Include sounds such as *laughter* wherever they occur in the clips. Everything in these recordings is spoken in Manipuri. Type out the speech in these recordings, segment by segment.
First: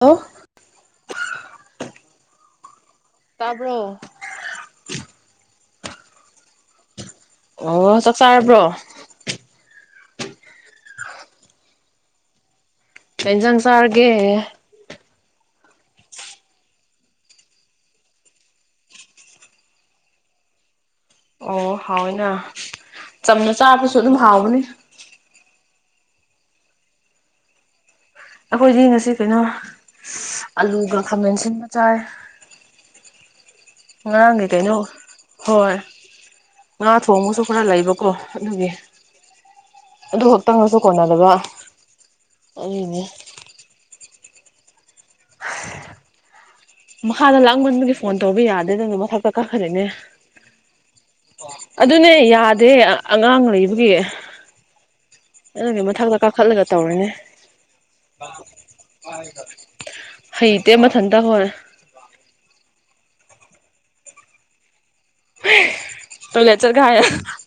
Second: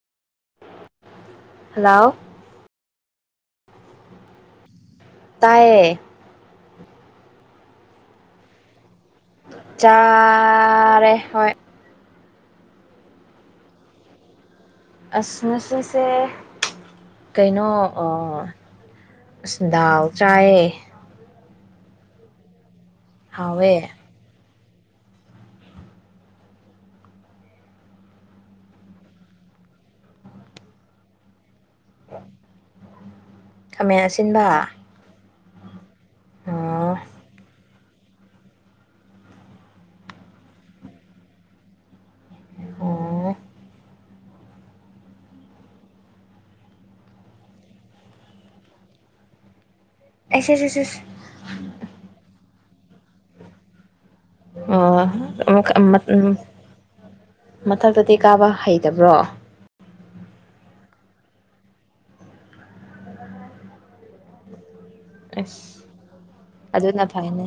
ꯑꯣ ꯍꯜꯑꯣ ꯇꯥꯕ꯭ꯔꯣ ꯇꯥꯏꯌꯦ ꯑꯣ ꯆꯥꯛ ꯆꯥꯔꯕ꯭ꯔꯣ ꯆꯥ ꯔꯦ ꯍꯣꯏ ꯀꯩꯏꯟꯖꯥꯡ ꯆꯥꯔꯒꯦ ꯑꯁ ꯉꯁꯤꯁꯦ ꯀꯩꯅꯣ ꯑ ꯑꯁ ꯗꯥꯎ ꯆꯥꯏꯌꯦ ꯑꯣ ꯍꯥꯎꯏꯅ ꯆꯝꯅ ꯍꯥꯎꯋꯦ ꯆꯥꯕꯁꯨ ꯑꯗꯨꯝ ꯍꯥꯎꯕꯅꯤ ꯑꯈꯣꯏꯗꯤ ꯉꯁꯤ ꯀꯩꯅꯣ ꯑꯂꯨꯒ ꯈꯥꯃꯦꯟꯁꯤꯟꯕ ꯆꯥꯏ ꯈꯥꯃꯦꯟ ꯉꯔꯥꯡꯒꯤ ꯑꯁꯤꯟꯕ ꯀꯩꯅꯣ ꯍꯣꯏ ꯑꯣ ꯉꯥ ꯊꯣꯡꯕꯁꯨ ꯈꯔ ꯂꯩꯕ ꯀꯣ ꯑꯗꯨꯒꯤ ꯑꯗꯨ ꯈꯛꯇꯪꯒꯁꯨ ꯀꯣꯟꯅꯗꯕ ꯑꯣꯏꯅꯦ ꯑꯣ ꯃꯈꯥꯗ ꯂꯥꯡꯃꯟꯕꯒꯤ ꯐꯣꯟ ꯇꯧꯕ ꯌꯥꯗꯦꯗꯨꯅ ꯃꯊꯛꯇ ꯀꯥꯈꯠꯂꯤꯅꯦ *unintelligible* ꯗꯩ ꯑꯉꯥꯡ ꯂꯩꯕꯒꯤ ꯑꯣ ꯎ ꯑꯗꯨꯒꯤ *unintelligible* ꯃꯊꯛꯇ ꯎꯝ ꯀꯥꯈꯠꯂꯒ ꯇꯧꯔꯤꯅꯦ ꯃꯊꯛꯇꯗꯤ ꯀꯥꯕ ꯍꯩꯇꯕ꯭ꯔꯣ *unintelligible* ꯑꯁ ꯇꯣꯏꯂꯦꯠ ꯆꯠꯀꯦ ꯍꯥꯏ ꯑꯗꯨꯅ ꯐꯩꯅꯦ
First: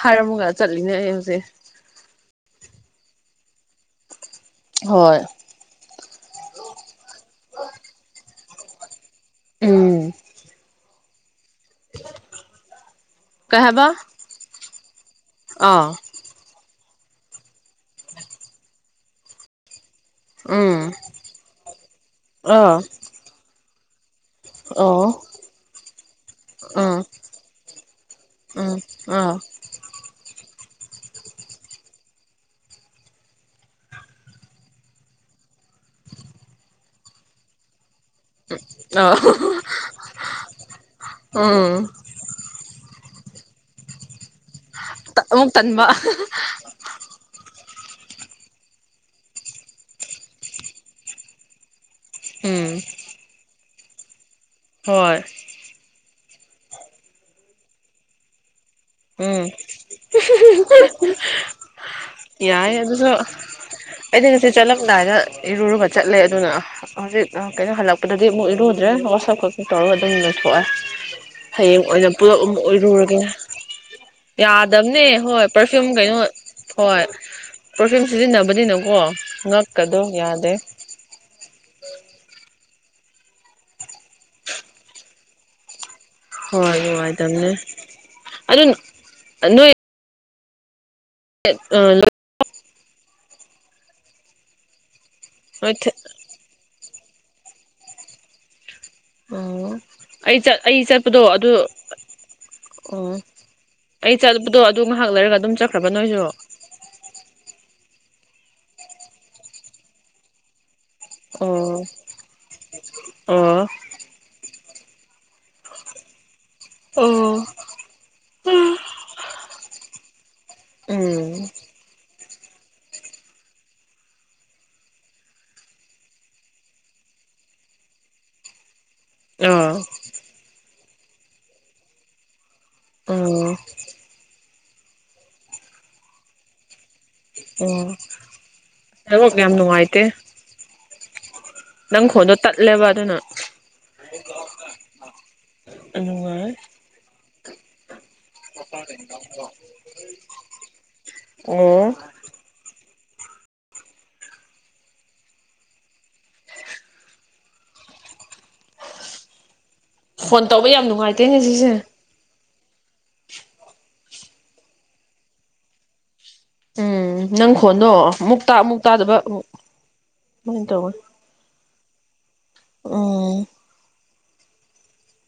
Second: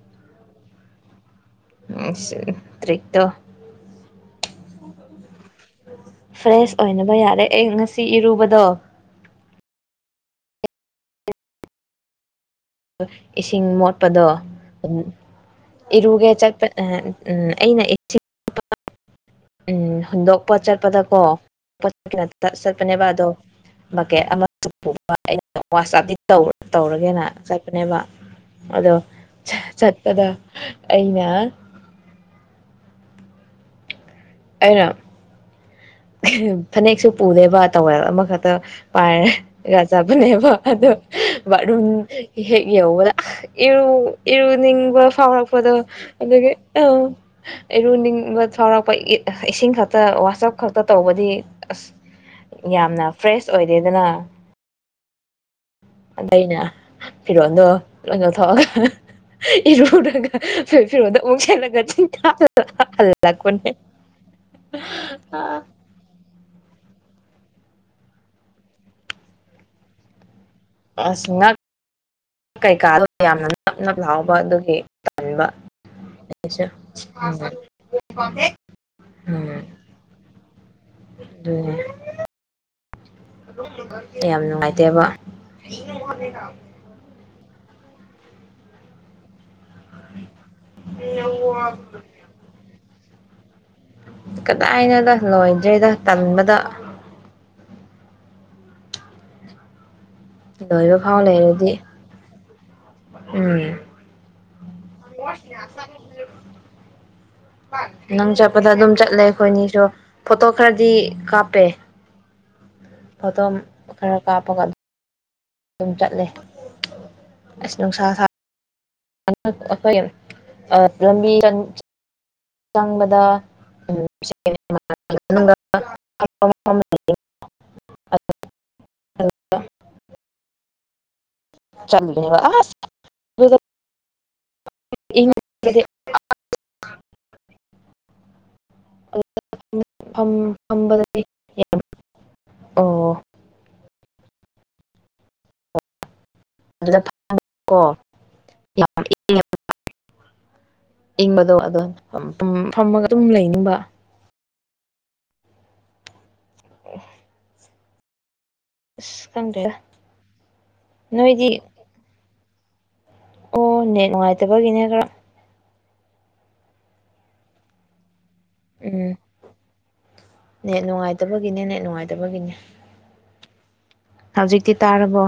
ꯍꯥꯏꯔꯝꯃꯒ ꯆꯠꯂꯤꯅꯦ ꯑꯩ ꯍꯧꯖꯤꯛ *unintelligible* ꯇ꯭ꯔꯤꯛꯇꯣ ꯍꯣꯏ ꯐ꯭ꯔꯦꯁ ꯑꯣꯏꯅ ꯌꯥꯔꯦ ꯑꯩ ꯉꯁꯤ ꯏꯔꯨꯕ ꯗꯣ ꯎꯝ ꯀꯩ ꯏꯁꯤꯡ ꯍꯥꯏꯕ ꯃꯣꯠꯄꯗꯣ ꯑꯥ ꯏꯔꯨꯒꯦ ꯆꯠꯄ ꯑ ꯎꯝ ꯑꯩꯅ *inaudible* ꯎꯝ ꯍꯨꯟꯗꯣꯛꯄ ꯎꯝ ꯆꯠꯄꯗꯀꯣ *unintelligible* ꯑꯥ ꯆꯠꯄꯅꯦꯕ ꯑꯗꯣ *unintelligible* ꯀꯦ *unintelligible* ꯑꯣ ꯑꯩꯅ *unintelligible* ꯇꯧ ꯎꯝ ꯇꯧꯔꯒꯦꯅ ꯆꯠꯄꯅꯦꯕ ꯎꯝ ꯑꯗꯣ ꯑꯥ ꯆꯠꯄꯗ ꯑꯩꯅ ꯑꯩꯅ ꯐꯅꯦꯛꯁꯨ ꯄꯨꯗꯦꯕ ꯇꯧꯋꯦꯜ ꯑꯃꯈꯛꯇ ꯑꯥ ꯄꯥꯏꯔꯒꯖꯕꯅꯦꯕ ꯑꯗꯨ ꯎꯝ ꯕꯥꯠꯔꯨꯝ ꯍꯦꯛ ꯌꯧꯕꯗ *unintelligible* ꯏꯔꯨꯅꯤꯡꯕ ꯑꯃꯨꯛ ꯐꯥꯎꯔꯛꯄꯗꯣ ꯇꯟꯕ ꯑꯗꯨꯒꯤ ꯑꯣ ꯏꯔꯨꯅꯤꯡꯕ ꯐꯥꯎꯔꯛꯄ ꯏ ꯏꯁꯤꯡ ꯈꯛꯇ ꯋꯥꯆꯞ ꯈꯛꯇ ꯇꯧꯕꯗꯤ ꯑꯁ ꯎꯝ ꯌꯥꯝꯅ ꯐ꯭ꯔꯦꯁ ꯑꯣꯏꯔꯦꯗꯅ ꯍꯣꯏ ꯑꯩꯅ ꯐꯤꯔꯣꯜꯗꯣ ꯂꯣꯏ ꯂꯧꯊꯣꯛꯑꯒ ꯎꯝ ꯏꯔꯨꯔꯒ ꯐꯤꯔꯣꯟꯜꯗꯣ ꯑꯃꯨꯛ ꯁꯦꯠꯂꯒ ꯆꯤꯡꯊꯥꯛꯂ ꯌꯥꯏ ꯑꯗꯨꯁꯨ ꯍꯜꯂꯛꯄꯅꯦ ꯑꯩꯗꯤ ꯉꯁꯤ ꯆꯠꯂꯝꯗꯥꯏꯗ ꯏꯔꯨꯔꯒ ꯆꯠꯂꯦ ꯑꯗꯨꯅ ꯍꯧꯖꯤꯛ ꯀꯩꯅꯣ ꯍꯜꯂꯛꯄꯗꯗꯤ ꯑꯃꯨꯛ ꯏꯔꯨꯗ꯭ꯔꯦ ꯋꯥꯠꯁꯞ ꯈꯛꯇꯪ ꯇꯧꯔꯒ ꯑꯗꯨꯝ ꯊꯣꯛꯑ ꯑꯁ ꯉꯛ ꯍꯌꯦꯡ ꯑꯣꯔꯛꯄꯒ ꯑꯃꯨꯛ ꯀꯩꯀꯥꯗꯣ ꯑꯣꯏꯔꯨꯔꯒꯦꯅꯦ ꯌꯥꯝꯅ ꯅꯞ ꯅꯞ ꯂꯥꯎꯕ ꯑꯗꯨꯒꯤ ꯌꯥꯗꯕꯅꯦ ꯍꯣꯏ ꯇꯟꯕ ꯄꯔꯐ꯭ꯌꯨꯝ ꯀꯩꯅꯣ ꯑꯩꯁꯨ ꯍꯣꯏ ꯎꯝ ꯄꯔꯐ꯭ꯌꯨꯝ ꯁꯤꯖꯤꯟꯅꯕꯅꯤꯅꯀꯣ ꯉꯛꯀꯗꯣ ꯌꯥꯗꯦ ꯑꯗꯨꯅ‌ꯦ ꯌꯥꯝ ꯅꯨꯡꯉꯥꯏꯇꯦꯕ ꯍꯣꯏ ꯅꯨꯡꯉꯥꯏꯇꯝꯅꯦ ꯑꯗꯨꯗꯣ ꯅꯣꯏ ꯑ ꯂꯣꯏ ꯎ *inaudible* ꯀꯗꯥꯅ‌ꯣꯗ ꯂꯣꯏꯗ꯭ꯔꯔꯤꯗ ꯇꯟꯕꯗ ꯎꯡ ꯑꯩ ꯆꯠ ꯑꯩ ꯂꯣꯏꯕ ꯐꯥꯎ ꯆꯠꯄꯗꯣ ꯑꯗꯨ ꯂꯩꯔꯗꯤ ꯑꯣ ꯎꯝ ꯑꯩ ꯆꯠꯄꯗꯣ ꯑꯗꯨ ꯉꯥꯏꯍꯥꯛ ꯂꯩꯔꯒ ꯑꯗꯨꯝ ꯆꯠꯈ꯭ꯔꯕ ꯅꯣꯏꯁꯨ ꯅꯪ ꯆꯠꯄꯗ ꯑꯗꯨꯝ ꯆꯠꯂꯦ ꯑꯩꯈꯣꯏꯅꯤꯁꯨ ꯐꯣꯇꯣ ꯈꯔꯗꯤ ꯀꯥꯞꯄꯦ ꯑꯣ ꯐꯣꯇꯣ ꯑꯣ ꯈꯔ ꯀꯥꯞꯄꯒ ꯑꯗꯨꯝ ꯑꯗꯨꯝ ꯆꯠꯂꯦ ꯑꯣ ꯑꯁ ꯅꯨꯡꯁꯥ ꯁꯥ ꯑꯩꯈꯣꯏ ꯂꯝꯕꯤ ꯎꯝ ꯆꯪꯕꯗ *inaudible* ꯑ ꯆꯠꯂꯤꯕ ꯑꯥꯁ ꯑꯣ ꯑꯗꯨꯗ *unintelligible* ꯍꯔꯣꯛ ꯌꯥꯝ ꯅꯨꯡꯉꯥꯏꯇꯦ ꯐꯝ ꯐꯝꯕꯗꯗꯤ ꯅꯪ ꯈꯣꯟꯗꯣ ꯇꯠꯂꯦꯕ ꯑꯗꯨꯅ ꯑꯣ ꯅꯨꯡꯉꯥꯏ ꯑꯗꯨ ꯑꯪꯀꯣ *inaudible* ꯏ ꯃꯗꯨꯣ ꯑꯗꯨꯒ ꯑꯣ ꯐꯝꯃꯒ ꯑꯗꯨꯝ ꯂꯩꯅꯤꯡꯕ ꯑꯣ ꯑꯁ ꯈꯪꯗꯦ ꯗ ꯐꯣꯟ ꯇꯧꯕ ꯌꯥꯝ ꯅꯨꯡꯉꯥꯏꯇꯦꯅꯦ ꯁꯤꯁꯦ ꯑꯣ ꯅꯦꯠ ꯅꯨꯡꯉꯥꯏꯇꯕꯒꯤꯅꯦ ꯈꯔ ꯎꯝ ꯅꯪ ꯈꯣꯟꯗꯣꯛꯑꯣ ꯑꯃꯨꯛ ꯇ ꯑꯃꯨꯛ ꯎꯝ ꯇꯥꯗꯕ ꯑꯃꯨꯛ ꯁꯨꯃꯥꯏꯅ ꯇꯧꯋꯦ ꯇꯠꯇꯕꯒꯤꯅꯤ ꯎꯝ꯫ ꯍꯧꯖꯤꯛꯇꯤ ꯇꯥꯔꯕꯣ꯫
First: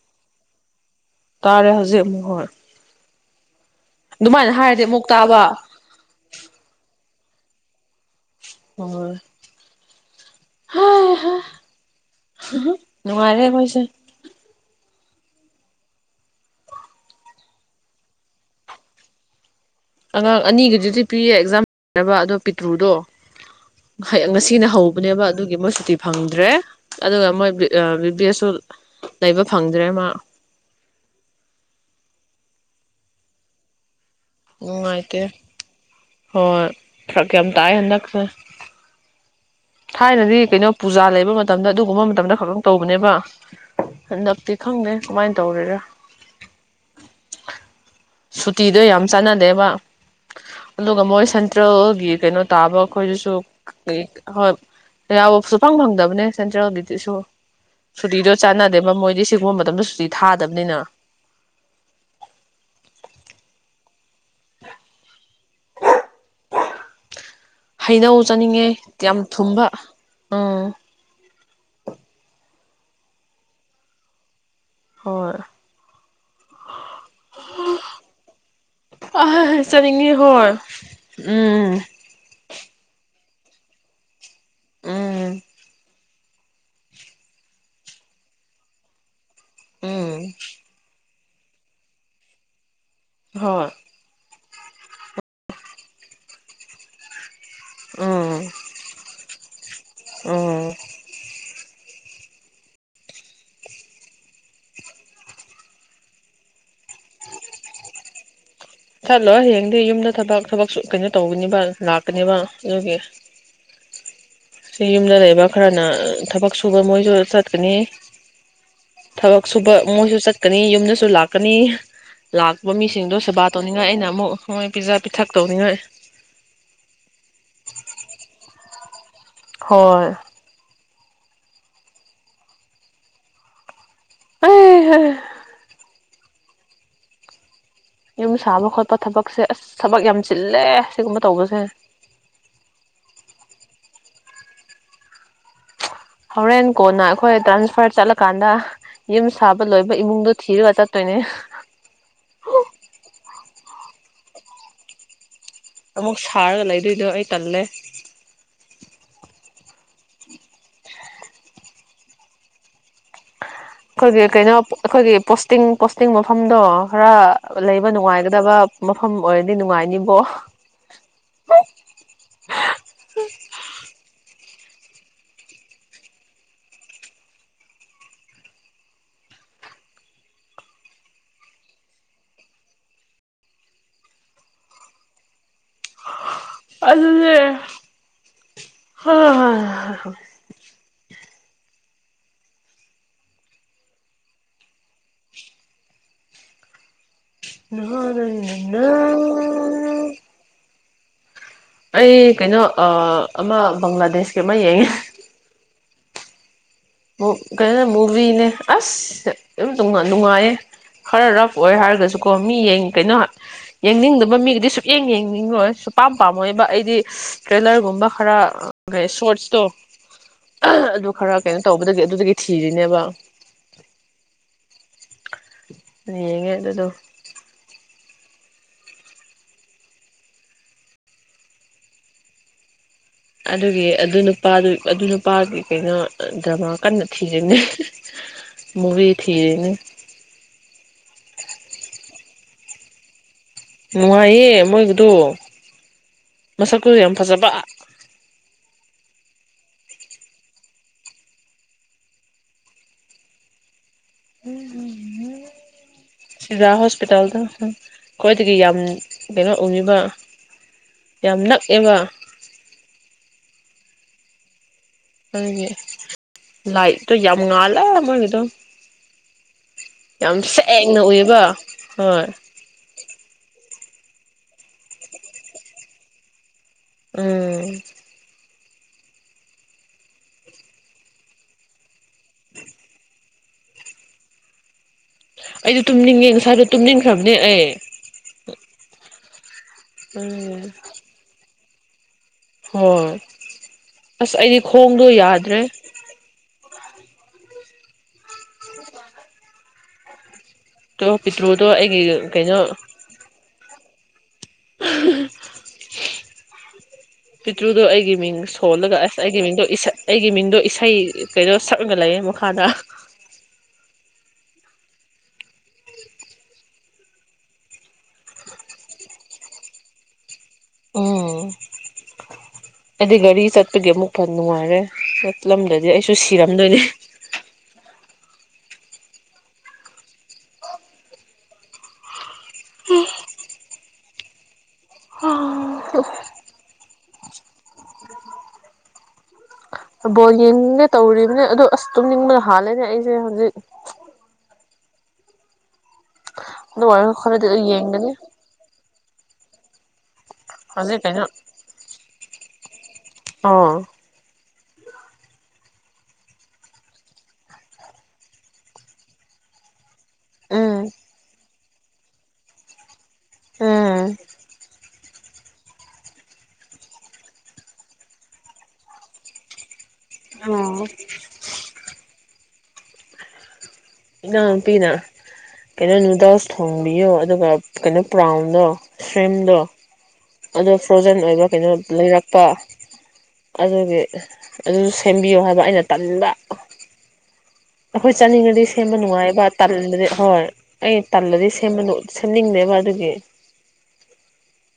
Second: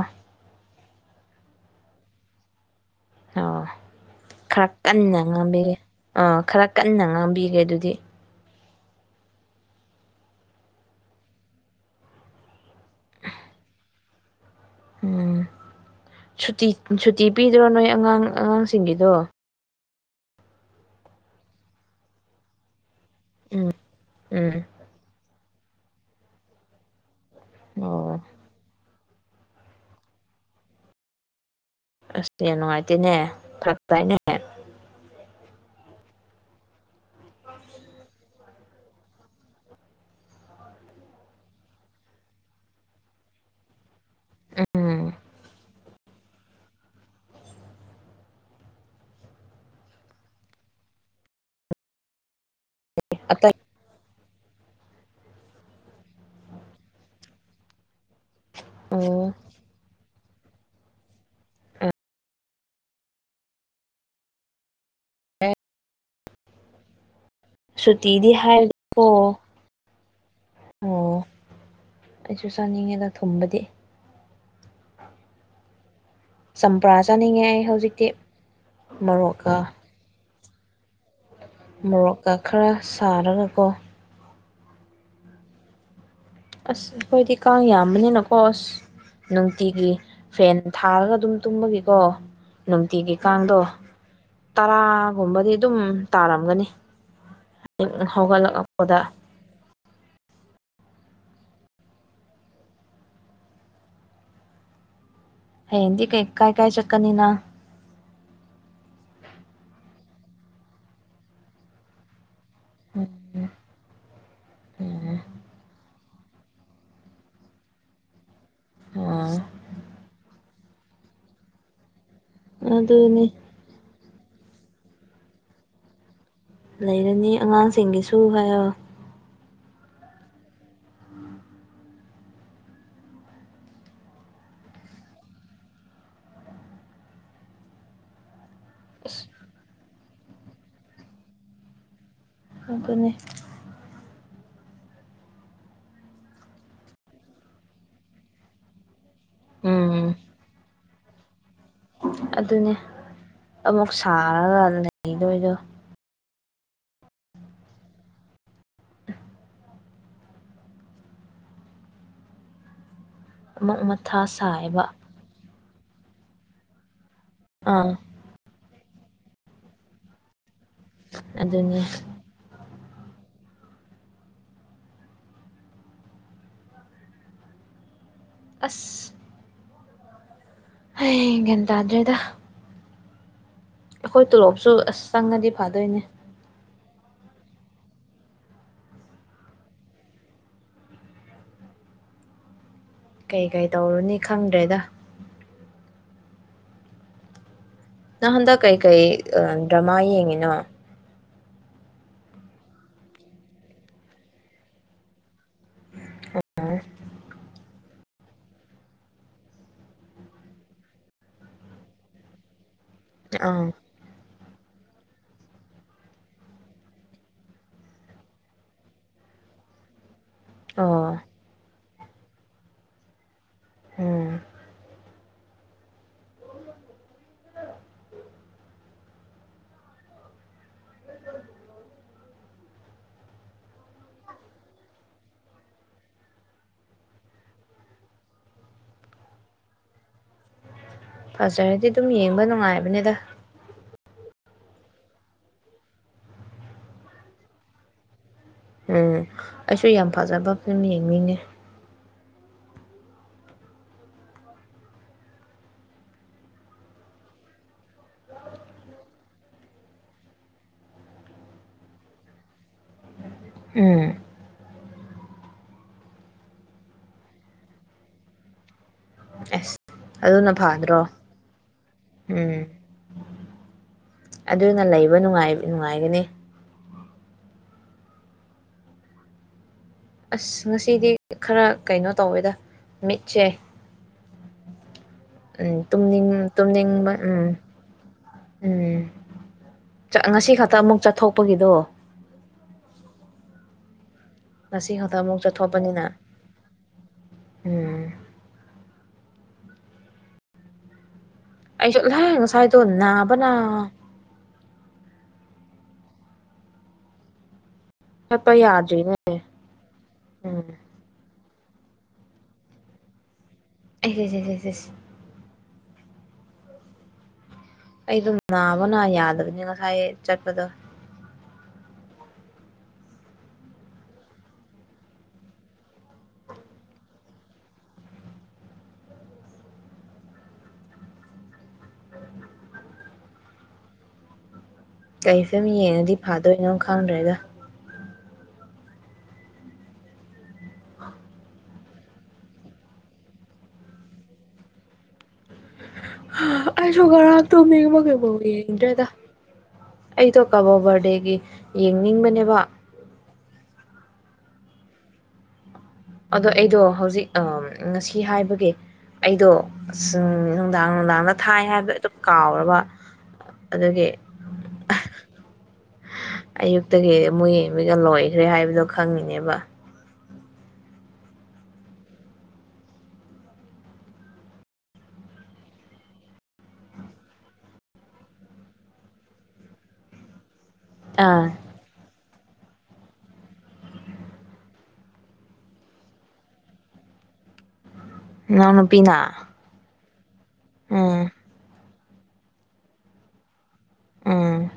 ꯇꯥꯔꯦ ꯍꯧꯖꯤꯛ ꯑꯃꯨꯛ ꯍꯣꯢ꯫ ꯑꯣ꯫ ꯈꯔ ꯑꯃꯨꯛ ꯀꯟꯅ ꯇꯥꯕ ꯉꯥꯝꯕꯤꯒꯦ ꯑꯥ ꯈꯔ ꯀꯟꯅ ꯉꯥꯝ ꯄꯤꯔꯦ ꯑꯗꯨꯗꯤ꯫ ꯑꯣ꯫ ꯍꯥ ꯍ *unintelligible* ꯅꯨꯡꯉꯥꯏꯔꯦ ꯃꯣꯢꯁꯦ꯫ ꯎꯝ ꯁꯨꯇꯤ ꯁꯨꯇꯤ ꯄꯤꯗ꯭ꯔꯣ ꯅꯣꯏ ꯑꯉꯥꯡ ꯑꯉꯥꯡꯁꯤꯡꯒꯤꯗꯣ꯫ ꯑꯉꯥꯡ ꯑꯅꯤꯒꯤꯗꯨꯗꯤ ꯄꯤꯌꯦ ꯑꯦꯛꯖꯥꯝ *unintelligible* ꯑꯗꯨ ꯄꯤꯛꯇ꯭ꯔꯨꯗꯣ꯫ *unintelligible* ꯎꯝ ꯉꯁꯤꯅ ꯍꯧꯕꯅꯦꯕ ꯑꯗꯨ *unintelligible* ꯁꯨꯇꯤ ꯐꯪꯗ꯭ꯔꯦ꯫ ꯑꯗꯨꯒ ꯃꯣꯏ ꯕꯤ ꯑꯥ ꯕꯤ ꯑꯣ ꯄꯦꯁꯨ ꯂꯩꯕ ꯐꯪꯗ꯭ꯔꯦ ꯃꯥ꯫ ꯑꯁ *unintelligible* ꯅꯨꯡꯉꯥꯏꯇꯦꯅꯦ ꯐꯔꯛ ꯇꯥꯏꯅꯦ ꯅꯨꯉꯥꯏꯇꯦ꯫ ꯍꯣꯢ꯫ ꯐꯔꯛ ꯀꯌꯥꯝ ꯇꯥꯏ ꯍꯟꯗꯛꯁꯦ꯫ ꯊꯥꯏꯅꯗꯤ ꯀꯩꯅꯣ ꯄꯨꯖꯥ ꯂꯩꯕ ꯃꯇꯝꯗ ꯑꯗꯨꯒꯨꯝꯕ ꯃꯇꯝꯗ ꯈꯛꯇꯪ ꯇꯧꯕꯅꯦꯕ꯫ ꯍꯟꯗꯛꯇꯤ ꯈꯪꯗꯦ ꯎꯝ ꯀꯃꯥꯏ ꯇꯧꯔꯤꯔꯥ꯫ ꯁꯨꯇꯤꯗꯨ ꯌꯥꯝ ꯆꯥꯟꯅꯗꯦꯕ ꯑꯗꯨꯒ ꯃꯣꯏ ꯁꯦꯟꯇ꯭ꯔꯦꯜꯒꯤ ꯀꯩꯅꯣ ꯇꯥꯕ꯭ꯔꯣ ꯈꯣꯏꯗꯁꯨ ꯑꯇꯩ *unintelligible* ꯍꯣꯏ꯫ ꯌꯥꯎ ꯁꯨꯛꯐꯪ ꯐꯪꯗꯕꯅꯦ꯫ ꯁꯨꯇꯤꯗꯨ ꯆꯥꯟꯅꯗꯦꯕ ꯃꯣꯏꯗꯤ ꯑꯣ ꯁꯤꯒꯨꯝ ꯃꯇꯝꯗ ꯁꯨꯇꯤ ꯊꯥꯗꯃꯤꯅ꯫ ꯍꯩꯅꯧ ꯁꯨꯇꯤꯗꯤ ꯆꯥꯅꯤꯡꯉꯦ ꯌꯥꯝ ꯍꯥꯏꯔꯗꯤꯀꯣ ꯊꯨꯝꯕ꯫ ꯎꯝ꯫ ꯨ ꯆꯥꯅꯤꯡꯉꯦꯗ ꯊꯨꯝꯕꯗꯤ꯫ ꯍꯣꯢ꯫ ꯆꯝꯄ꯭ꯔꯥ ꯆꯥꯅꯤꯡꯉꯦ ꯑꯩ ꯍꯧꯖꯤꯛꯇꯤ ꯃꯣꯔꯣꯛꯀ꯫ ꯑ ꯆꯥꯅꯤꯡꯉꯤ ꯍꯣꯏ ꯎꯝ ꯃꯣꯔꯣꯛꯀ ꯈꯔ ꯁꯥꯔꯒꯀꯣ꯫ ꯎꯝ꯫ ꯑꯁ ꯑꯩꯈꯣꯏꯗꯤ ꯀꯥꯡ ꯌꯥꯝꯕꯅꯤꯅꯀꯣ ꯑꯁ꯫ ꯅꯨꯡꯇꯤꯒꯤ ꯎꯝ ꯐꯦꯟ ꯊꯥꯔꯒ ꯑꯗꯨꯝ ꯇꯨꯝꯃꯒꯦꯀꯣ ꯅꯨꯡꯇꯤꯒꯤ ꯀꯥꯡꯗꯣ ꯍꯣꯏ ꯇꯔꯥꯒꯨꯝꯕꯗꯤ ꯑꯗꯨꯝ ꯇꯥꯔꯝꯒꯅꯤ *unintelligible* ꯎꯝ ꯍꯧꯒꯠꯂꯛ *unintelligible* ꯄꯗ ꯎꯝ *inaudible* ꯍꯗꯤ ꯀꯩ ꯀꯥꯏ ꯀꯥꯏ ꯆꯛꯀꯅꯤꯅꯥ ꯆꯠꯂꯣꯏ ꯍꯌꯦꯡꯗꯤ ꯌꯨꯝꯗ ꯊꯕꯛ ꯊꯕꯛ ꯀꯩꯅꯣ ꯇꯧꯒꯅꯤꯕ ꯂꯥꯛꯀꯅꯦꯕ ꯌꯒ ꯁꯤ ꯌꯨꯝꯗ ꯂꯩꯕ ꯈꯔꯅ ꯊꯕꯛ ꯁꯨꯕ ꯃꯣꯏꯁꯨ ꯆꯠꯀꯅꯤ ꯊꯕꯛ ꯁꯨꯕ ꯃꯣꯏꯁꯨ ꯆꯠ‌‌ ꯀꯅꯤ ꯌꯨꯝꯗꯁꯨ ꯂꯥꯛꯀꯅꯤ ꯂꯥꯛꯄ ꯃꯤꯁꯤꯡꯗꯣ ꯑꯗꯨꯅꯤ ꯁꯦꯕꯥ ꯇꯧꯅꯤꯡꯉꯥꯏ ꯑꯩꯅ ꯑꯃꯨꯛ ꯍꯣꯏ ꯄꯤꯖꯥ ꯄꯤꯊꯛ ꯇꯧꯅꯤꯡꯉꯣꯏ ꯂꯩꯔꯅꯤ ꯑꯉꯥꯡꯁꯤꯡꯒꯤꯁꯨ ꯍꯥꯏꯑꯣ ꯍꯣꯏ *unintelligible* ꯌꯨꯝ ꯁꯥꯕ ꯈꯜ ꯑꯁ ꯄꯊꯕꯛꯁꯦ ꯊꯕꯛ ꯌꯥꯝ ꯆꯤꯜꯂꯦ ꯁꯤꯒꯨꯝꯕ ꯇꯧꯕꯁꯦ ꯑꯗꯨꯅꯤ ꯍꯣꯔꯦꯟ ꯀꯣꯟꯅ ꯑꯩꯈꯣꯏ ꯇ꯭ꯔꯥꯟꯁꯐꯔ ꯆꯠꯂꯀꯥꯟꯗ ꯌꯨꯝ ꯁꯥꯕ ꯂꯣꯏꯕ ꯎꯝ ꯏꯃꯨꯡꯗꯣ ꯊꯤꯔꯨꯒ ꯆꯠ ꯇꯣꯏꯅꯦ ꯑꯗꯨꯅꯦ ꯑꯃꯨꯛ ꯁꯥꯔꯒ ꯂꯩꯗꯣꯏꯗꯣ ꯑꯃꯨꯛ ꯁꯥꯔꯒ ꯂꯩꯗꯣꯏꯗꯣ ꯑꯩ ꯇꯜꯂꯦ ꯑꯃꯨꯛ ꯑꯩꯈꯣꯏꯒꯤ ꯃꯊꯥ ꯀꯩꯅꯣ ꯁꯥꯏꯕ ꯑꯩꯈꯣꯏꯒꯤ ꯄꯣꯁ ꯄꯣ ꯇꯤꯡ ꯄꯣꯁꯇꯤꯡ ꯃꯐꯝꯗꯣ ꯈꯔ ꯂꯩꯕ ꯑꯥ ꯅꯨꯡꯉꯥꯏꯒꯗꯕ ꯃꯐꯝ ꯑꯣꯏꯔꯗꯤ ꯅꯨꯡꯉꯥꯏꯅꯤꯕꯣ ꯑꯗꯨꯅꯦ *unintelligible* ꯑꯁ ꯍꯩ ꯒꯌ꯭ꯥꯟꯇꯥꯗ꯭ꯔꯦꯗ ꯑꯩꯈꯣꯏ ꯇꯣꯂꯣꯞꯁꯨ ꯑꯁ ꯆꯪꯉꯗꯤ ꯐꯗꯣꯏꯅꯦ ꯑꯗꯨꯅꯦ ꯍꯥ ꯀꯩ ꯀꯩ ꯇꯧꯔꯨꯅꯤ ꯈꯪꯗ꯭ꯔꯦꯗ ꯅꯩ ꯍꯟꯗꯛ ꯀꯩꯀꯩ ꯗ꯭ꯔꯃꯥ ꯌꯦꯡꯉꯤꯅꯣ ꯑꯩ ꯀꯩꯅꯣ ꯑ ꯑꯃ ꯕꯪꯒ꯭ꯂꯥꯗꯦꯁꯀꯤ ꯑꯃ ꯌꯦꯡꯉꯦ ꯑ ꯀꯩꯅꯣꯅꯦ ꯃꯨꯚꯤꯅꯦ ꯑꯁ ꯌꯥꯝ ꯅꯨꯡꯉꯥꯏꯌꯦ ꯈꯔ ꯔꯐ ꯑꯣꯏ ꯍꯥꯏꯔꯒꯁꯨꯀꯣ ꯃꯤꯡ ꯀꯩꯅꯣ ꯌꯦꯡꯅꯤꯡꯗꯕ ꯃꯤ ꯇꯤꯁꯨꯛꯌꯦꯡ ꯌꯦꯡꯅꯤꯡꯉꯣꯏ ꯁꯨꯛ ꯄꯝ ꯄꯥꯝꯃꯣꯏꯕ ꯑꯩꯗꯤ ꯇ꯭ꯔꯦꯂꯔꯒꯨꯝꯕ ꯈꯔ ꯀ ꯁꯣꯔꯠꯁꯇꯣ ꯑꯗꯨ ꯑ ꯈꯔ ꯀꯩꯅꯣ ꯇꯧꯕꯗꯒꯤ ꯑꯗꯨꯗꯒꯤ ꯊꯤꯔꯤꯅꯦꯕ ꯎꯝ ꯌꯦꯡꯉꯦ ꯑꯗꯨꯗꯣ *inaudible* ꯑꯗꯨꯒꯤ ꯑꯗꯨ ꯅꯨꯄꯥꯗꯨ ꯑꯗꯨ ꯅꯨꯄꯥꯒꯤ ꯀꯩꯅꯣ ꯗ꯭ꯔꯃꯥ ꯀꯟꯅ ꯊꯤꯔꯤꯅꯦ ꯃꯨꯚꯤ ꯊꯤꯔꯤꯅꯤ ꯐꯖꯔꯗꯤ ꯑꯗꯨꯝ ꯌꯦꯡꯕ ꯅꯨꯡꯉꯥꯏꯕꯅꯤꯗ ꯅꯨꯡꯉꯥꯏꯌꯦ ꯃꯣꯏꯒꯤꯗꯨ ꯃꯁꯛꯇꯨ ꯌꯥꯝ ꯐꯖꯕ ꯎꯝ ꯑꯩꯁꯨ ꯌꯥꯝ ꯐꯖꯕ ꯐꯤꯂꯝ ꯌꯦꯡꯅꯤꯡꯉꯦ ꯎ ꯁꯤꯗꯥ ꯍꯣꯁꯄꯤꯇꯥꯜꯗ ꯈ꯭ꯋꯥꯏꯗꯒꯤ ꯌꯥꯝ ꯀꯩꯅꯣ ꯎꯉꯤꯕ ꯌꯥꯝ ꯅꯛꯑꯦꯕ ꯎꯝ ꯃꯣꯢꯒꯤ ꯂꯥꯢꯠꯇꯣ ꯌꯥꯝ ꯉꯥꯜꯂꯦ ꯃꯣꯢꯒꯤꯗꯣ ꯑꯁ ꯌꯥꯝ ꯑꯗꯨꯅ ꯁꯦꯡꯅ ꯐꯗ꯭ꯔꯣ ꯎꯏꯑꯦꯕ ꯍꯣꯏ ꯎꯝ ꯑꯗꯨꯅ ꯂꯩꯕ ꯅꯨꯡꯉꯥꯏ ꯅꯨꯡꯉꯥꯢꯒꯅꯤ ꯎꯝ ꯑꯁ ꯉꯁꯤꯗꯤ ꯈꯔ ꯀꯩꯅꯣ ꯇꯧꯋꯦꯗ ꯃꯤꯠꯁꯦ ꯎꯝ ꯑꯩꯗꯣ ꯇꯨꯝꯅꯤꯡꯉꯦ ꯇꯨꯝꯅꯤꯡ ꯉꯁꯥꯏꯗꯣ ꯇꯨꯝꯅꯤꯡꯕ ꯇꯨꯝꯅꯤꯡꯈ꯭ꯔꯕꯅꯦ ꯎꯝ ꯑꯩ ꯎꯝ ꯉꯁꯤ ꯎꯝ ꯈꯛꯇ ꯑꯃꯨꯛ ꯆꯠꯊꯣꯛꯄꯒꯤꯗꯣ ꯍꯣꯏ ꯑꯁ ꯑꯩꯗꯤ ꯉꯁꯤ ꯈꯣꯡꯗꯣ ꯈꯛꯇ ꯑꯃꯨꯛ ꯌꯥꯗ꯭ꯔꯦ ꯆꯠꯊꯣꯛꯄꯅꯤꯅ ꯎꯝ ꯇꯞ ꯑꯩꯁꯨꯠꯂꯥꯏ ꯉꯁꯥꯏꯗꯣ ꯅꯥꯕꯅ ꯑꯥ *unintelligible* ꯇ꯭ꯔꯨꯗꯣ ꯑꯩꯒꯤ ꯃꯤꯡ ꯆꯠꯄ ꯁꯣꯜꯂꯒ ꯌꯥꯗ꯭ꯔꯤꯅꯦ ꯑꯁ ꯑꯩꯒꯤ ꯃꯤꯡꯗꯣ ꯑꯩꯒꯤ ꯃꯤꯡꯗꯣ ꯎꯝ ꯏꯁꯩ ꯀꯩꯩꯅꯣ ꯁꯛꯑꯒ ꯂꯩꯌꯦ ꯃꯈꯥꯗ ꯑꯦ ꯑꯦꯁ *unintelligible* ꯑꯩꯗꯣ ꯅꯥꯕ ꯅꯥ ꯌꯥꯗꯕꯅꯤ ꯉꯁꯥꯏ ꯆꯠꯄꯗꯣ ꯑꯣ ꯑꯩꯗꯤ ꯒꯥꯔꯤ ꯆꯠꯄꯒꯤ ꯑꯃꯨꯛ ꯐ ꯅꯨꯡꯉꯥꯏꯔꯦ ꯆꯠꯂꯝꯗꯗꯤ ꯑꯩꯁꯨ ꯁꯤꯔꯝꯗꯣꯢꯅꯤ ꯎ ꯀꯩ ꯐꯤꯂꯝ ꯌꯦꯡꯉꯗꯤ ꯐꯥꯗꯣꯏꯅꯣ ꯈꯪꯗ꯭ꯔꯦꯗ ꯕꯣꯜ ꯌꯦꯡꯅꯤꯡꯒꯦ ꯇꯧꯔꯤꯕꯅꯦ ꯑꯗꯣ ꯑꯁ ꯇꯨꯝꯅꯤꯡꯕꯗ ꯍꯥꯜꯂꯦꯅꯦ ꯑꯩꯁꯦ ꯍꯧꯖꯤꯛ ꯑꯗꯨ ꯑꯣꯏꯔꯒ ꯈꯔꯗꯤ ꯑꯩꯁꯨꯨꯉꯔꯥꯡ ꯑꯗꯨꯝ ꯌꯦꯡꯒꯅꯤ ꯇꯨꯅꯤꯡꯕꯃꯒ ꯕꯣꯜꯒ ꯌꯦꯡꯗ꯭ꯔꯦꯗ ꯑꯩꯗꯣ ꯀꯕꯣ ꯍꯧꯖꯤꯛ ꯕꯔꯗꯦꯒꯤ ꯌꯦꯡꯅꯤꯡꯕꯅꯦꯕ ꯑꯥ ꯑꯗꯣ ꯑꯩꯗꯣ ꯍꯧꯖꯤꯛ ꯉꯁꯤ ꯍꯥꯏꯕꯒꯤꯦ ꯑꯩꯗꯣ ꯎꯝ ꯎꯝꯅꯨꯡꯗꯥꯥꯡ ꯅꯨꯡꯗꯥꯥꯡꯅ ꯊꯥꯏ ꯍꯥꯏꯕ ꯑꯗꯨꯝ ꯀꯥꯎꯔꯕ ꯎꯝ ꯑꯗꯨꯗꯒꯤ ꯑꯌꯨꯛꯇꯒꯤ ꯑꯃꯨꯛ ꯌꯦꯡꯕꯤꯒ ꯂꯣꯏꯈ꯭ꯔꯦ ꯍꯥꯏꯕꯗꯣ ꯈꯪꯉꯤꯅꯦꯕ ꯑꯣ ꯏꯅꯥꯅꯨꯄꯤꯅ ꯀꯩꯅꯣ ꯅꯨꯗꯜꯁ ꯊꯣꯡꯕꯤꯌꯣ ꯑꯗꯨꯒ ꯀꯩꯅꯣ ꯕ꯭ꯔꯥꯎꯟꯗꯣ ꯁꯦꯝꯗꯣ ꯑꯗꯣ ꯐ꯭ꯔꯣꯖꯟ ꯑꯥ ꯑꯣꯏꯕ ꯀꯩꯅꯣ ꯂꯩꯔꯛ ꯄ ꯑꯗꯨꯒꯤ ꯑꯗꯨꯁꯨ ꯁꯦꯝꯕꯤꯌꯨ ꯍꯥꯏꯕ ꯑꯩꯅ ꯇꯟꯕ ꯑꯩꯈꯣꯏ ꯆꯥꯅꯤꯡꯉꯗꯤ ꯅꯅꯥꯎ ꯁꯦꯝꯕ ꯅꯨꯄꯤꯅ ꯅꯨꯡꯉꯥꯏꯕ ꯇꯟꯗꯗꯤ ꯍꯔ ꯑꯩ ꯎꯝ ꯇꯂꯗꯤ ꯁꯦꯝꯃꯅ ꯁꯦꯝꯝꯅꯤꯡꯅꯦꯕ ꯑꯗꯨꯒꯤ ꯎꯝ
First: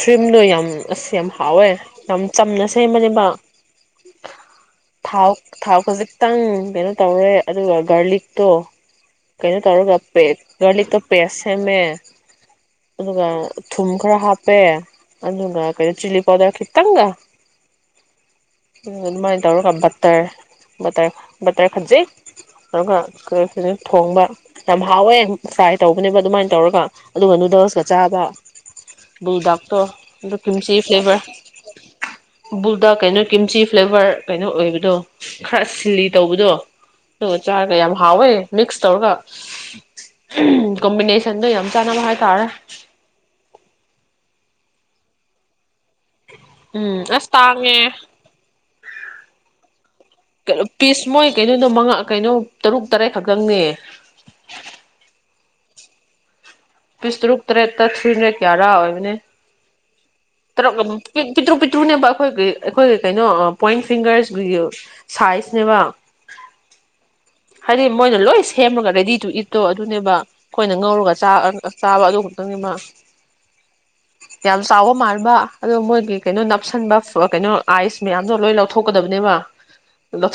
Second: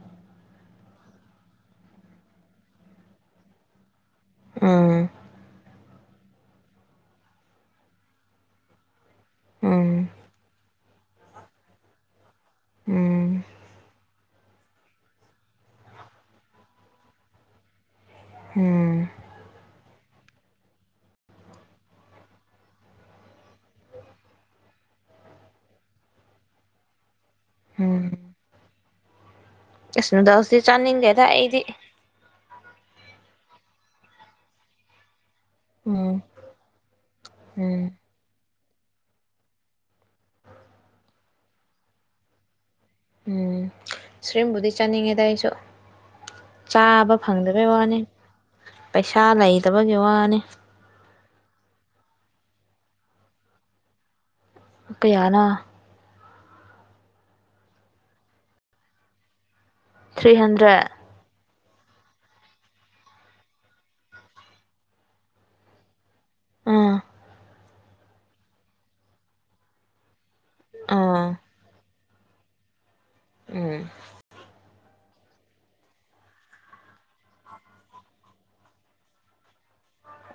ꯁ꯭ꯋꯤꯝꯗꯣ ꯌꯥꯝ ꯑꯁ ꯌꯥꯝ ꯍꯥꯎꯋꯦ ꯌꯥꯝ ꯆꯝꯅ ꯁꯦꯝꯕꯅꯦꯕ ꯎꯝ ꯊꯥꯎ ꯊꯥꯎ ꯈꯖꯤꯛ ꯈꯤꯇꯪ ꯀꯩꯅꯣ ꯇꯧꯔꯦ ꯑꯗꯨꯒ ꯒꯥꯔꯂꯤꯛꯇꯣ ꯎꯝ ꯀꯩꯩꯅꯧꯔꯒꯞꯦ ꯒ ꯇꯞ ꯄꯁꯃꯦ ꯑꯗꯨꯒ ꯎꯝ ꯊꯨꯝ ꯈꯔ ꯍꯥꯞ ꯄꯦ ꯑꯗꯨꯒ ꯀꯩꯅꯣ ꯆꯤꯂꯤ ꯄꯥꯎꯗꯔ ꯈꯤꯇꯪꯒ ꯎ ꯎꯝ ꯑꯗꯨꯃꯥꯏ ꯇꯔ ꯀ ꯕꯇꯔꯕꯔ ꯕꯇꯔ ꯈꯟꯖꯤꯩ ꯑꯗꯨꯒ ꯊꯣꯡꯕ ꯌꯥꯝ ꯍꯥꯎꯋꯦ ꯆꯥꯏ ꯇꯧꯕꯅꯦꯕ ꯑꯗꯨꯃꯥꯏꯅ ꯇꯧꯔꯒ ꯑꯗꯨꯒ ꯅꯨꯗꯜꯁ ꯀꯥ ꯆꯥꯕ ꯕꯨꯜꯗꯣꯛ ꯏꯁꯅ ꯗꯁꯗꯤ ꯆꯥꯅꯤꯡꯒꯦꯗ ꯑꯩꯗꯤ ꯕꯨꯗ ꯀꯩꯅꯣ ꯀ꯭ꯝꯆꯤ ꯐ꯭ꯂꯦꯕꯔ ꯀꯩꯅꯣ ꯑꯣꯏꯕꯗꯣ ꯈꯔ ꯁꯤꯜꯂꯤ ꯎꯝ ꯇꯧꯕꯗꯣ ꯑꯗꯨꯒ ꯆꯥꯔꯒ ꯌꯥꯝ ꯎꯝ ꯍꯥꯎꯋꯦ ꯃꯤꯛꯁ ꯇꯧꯔꯒ ꯀꯣꯝꯕꯤꯅꯦꯁꯟꯗꯣ ꯌꯥꯝ ꯆꯥꯟꯅꯕ ꯍꯥꯏꯇꯥꯔꯦ ꯎꯝ ꯁꯔꯤꯕꯨꯗꯤ ꯆꯥꯅꯤꯡꯉꯦꯗ ꯑꯩꯁꯨ ꯎꯝ ꯆꯥꯕ ꯑꯁ ꯐꯪꯗꯕꯩ ꯇꯥꯉꯦ ꯋꯥꯅꯤ ꯄꯩꯁꯥ ꯂꯩꯗ ꯀꯩꯅꯣ ꯄꯤꯁ ꯃꯣꯏ ꯀꯩꯅꯣꯗꯣ ꯃꯉꯥ ꯀꯩꯅꯣ ꯇꯔꯨꯛ ꯇꯔꯦꯠ ꯈꯛꯇꯪꯅꯦ ꯀꯌꯥꯅꯥ ꯄꯤꯁ ꯇꯔꯨꯛ ꯇꯔꯦꯠꯇ ꯊ꯭ꯔꯤ ꯍꯟꯗ꯭ꯔꯦꯠ ꯌꯥꯔꯥ ꯑꯣꯏꯕꯅꯦ ꯊ꯭ꯔꯤ ꯀ ꯍꯟꯗ꯭ꯔꯦꯠ ꯆꯇ꯭ꯔꯣ ꯄ ꯇꯨꯅꯦꯕ ꯑꯩꯈꯣꯏꯒꯤ ꯑꯩꯈꯣꯏꯒꯤ ꯀꯩꯅꯣ ꯄꯣꯏꯟ ꯐꯤꯡꯒꯔꯁ ꯁꯥꯏꯖꯅꯦꯕ ꯎꯝ ꯍꯥꯏꯗꯤ ꯃꯣꯏꯅ ꯂꯣꯏ ꯁꯦꯝꯃꯒ ꯔꯦꯗꯤꯗꯨ ꯏꯠꯇꯣ ꯑꯗꯨꯅꯦꯕ ꯑꯩꯈꯣꯏꯅ ꯉꯧꯔꯒ ꯎꯝ ꯆꯥꯛ ꯇꯥꯕ ꯑꯗꯨ ꯈꯛꯇꯪꯗꯨꯅ ꯎꯝ *unintelligible* ꯑꯣ ꯃꯣꯏꯒꯤ ꯀꯩꯅꯣ ꯅꯞꯁꯟꯕ ꯀꯩꯅꯣ ꯑꯥꯏꯁ ꯃꯌꯥꯝꯗꯣ ꯂꯣꯏ ꯂꯧꯊꯣꯛꯀꯗꯕꯅꯦꯕ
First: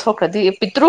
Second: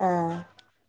ꯑꯥ ꯄꯤꯇ꯭ꯔꯨ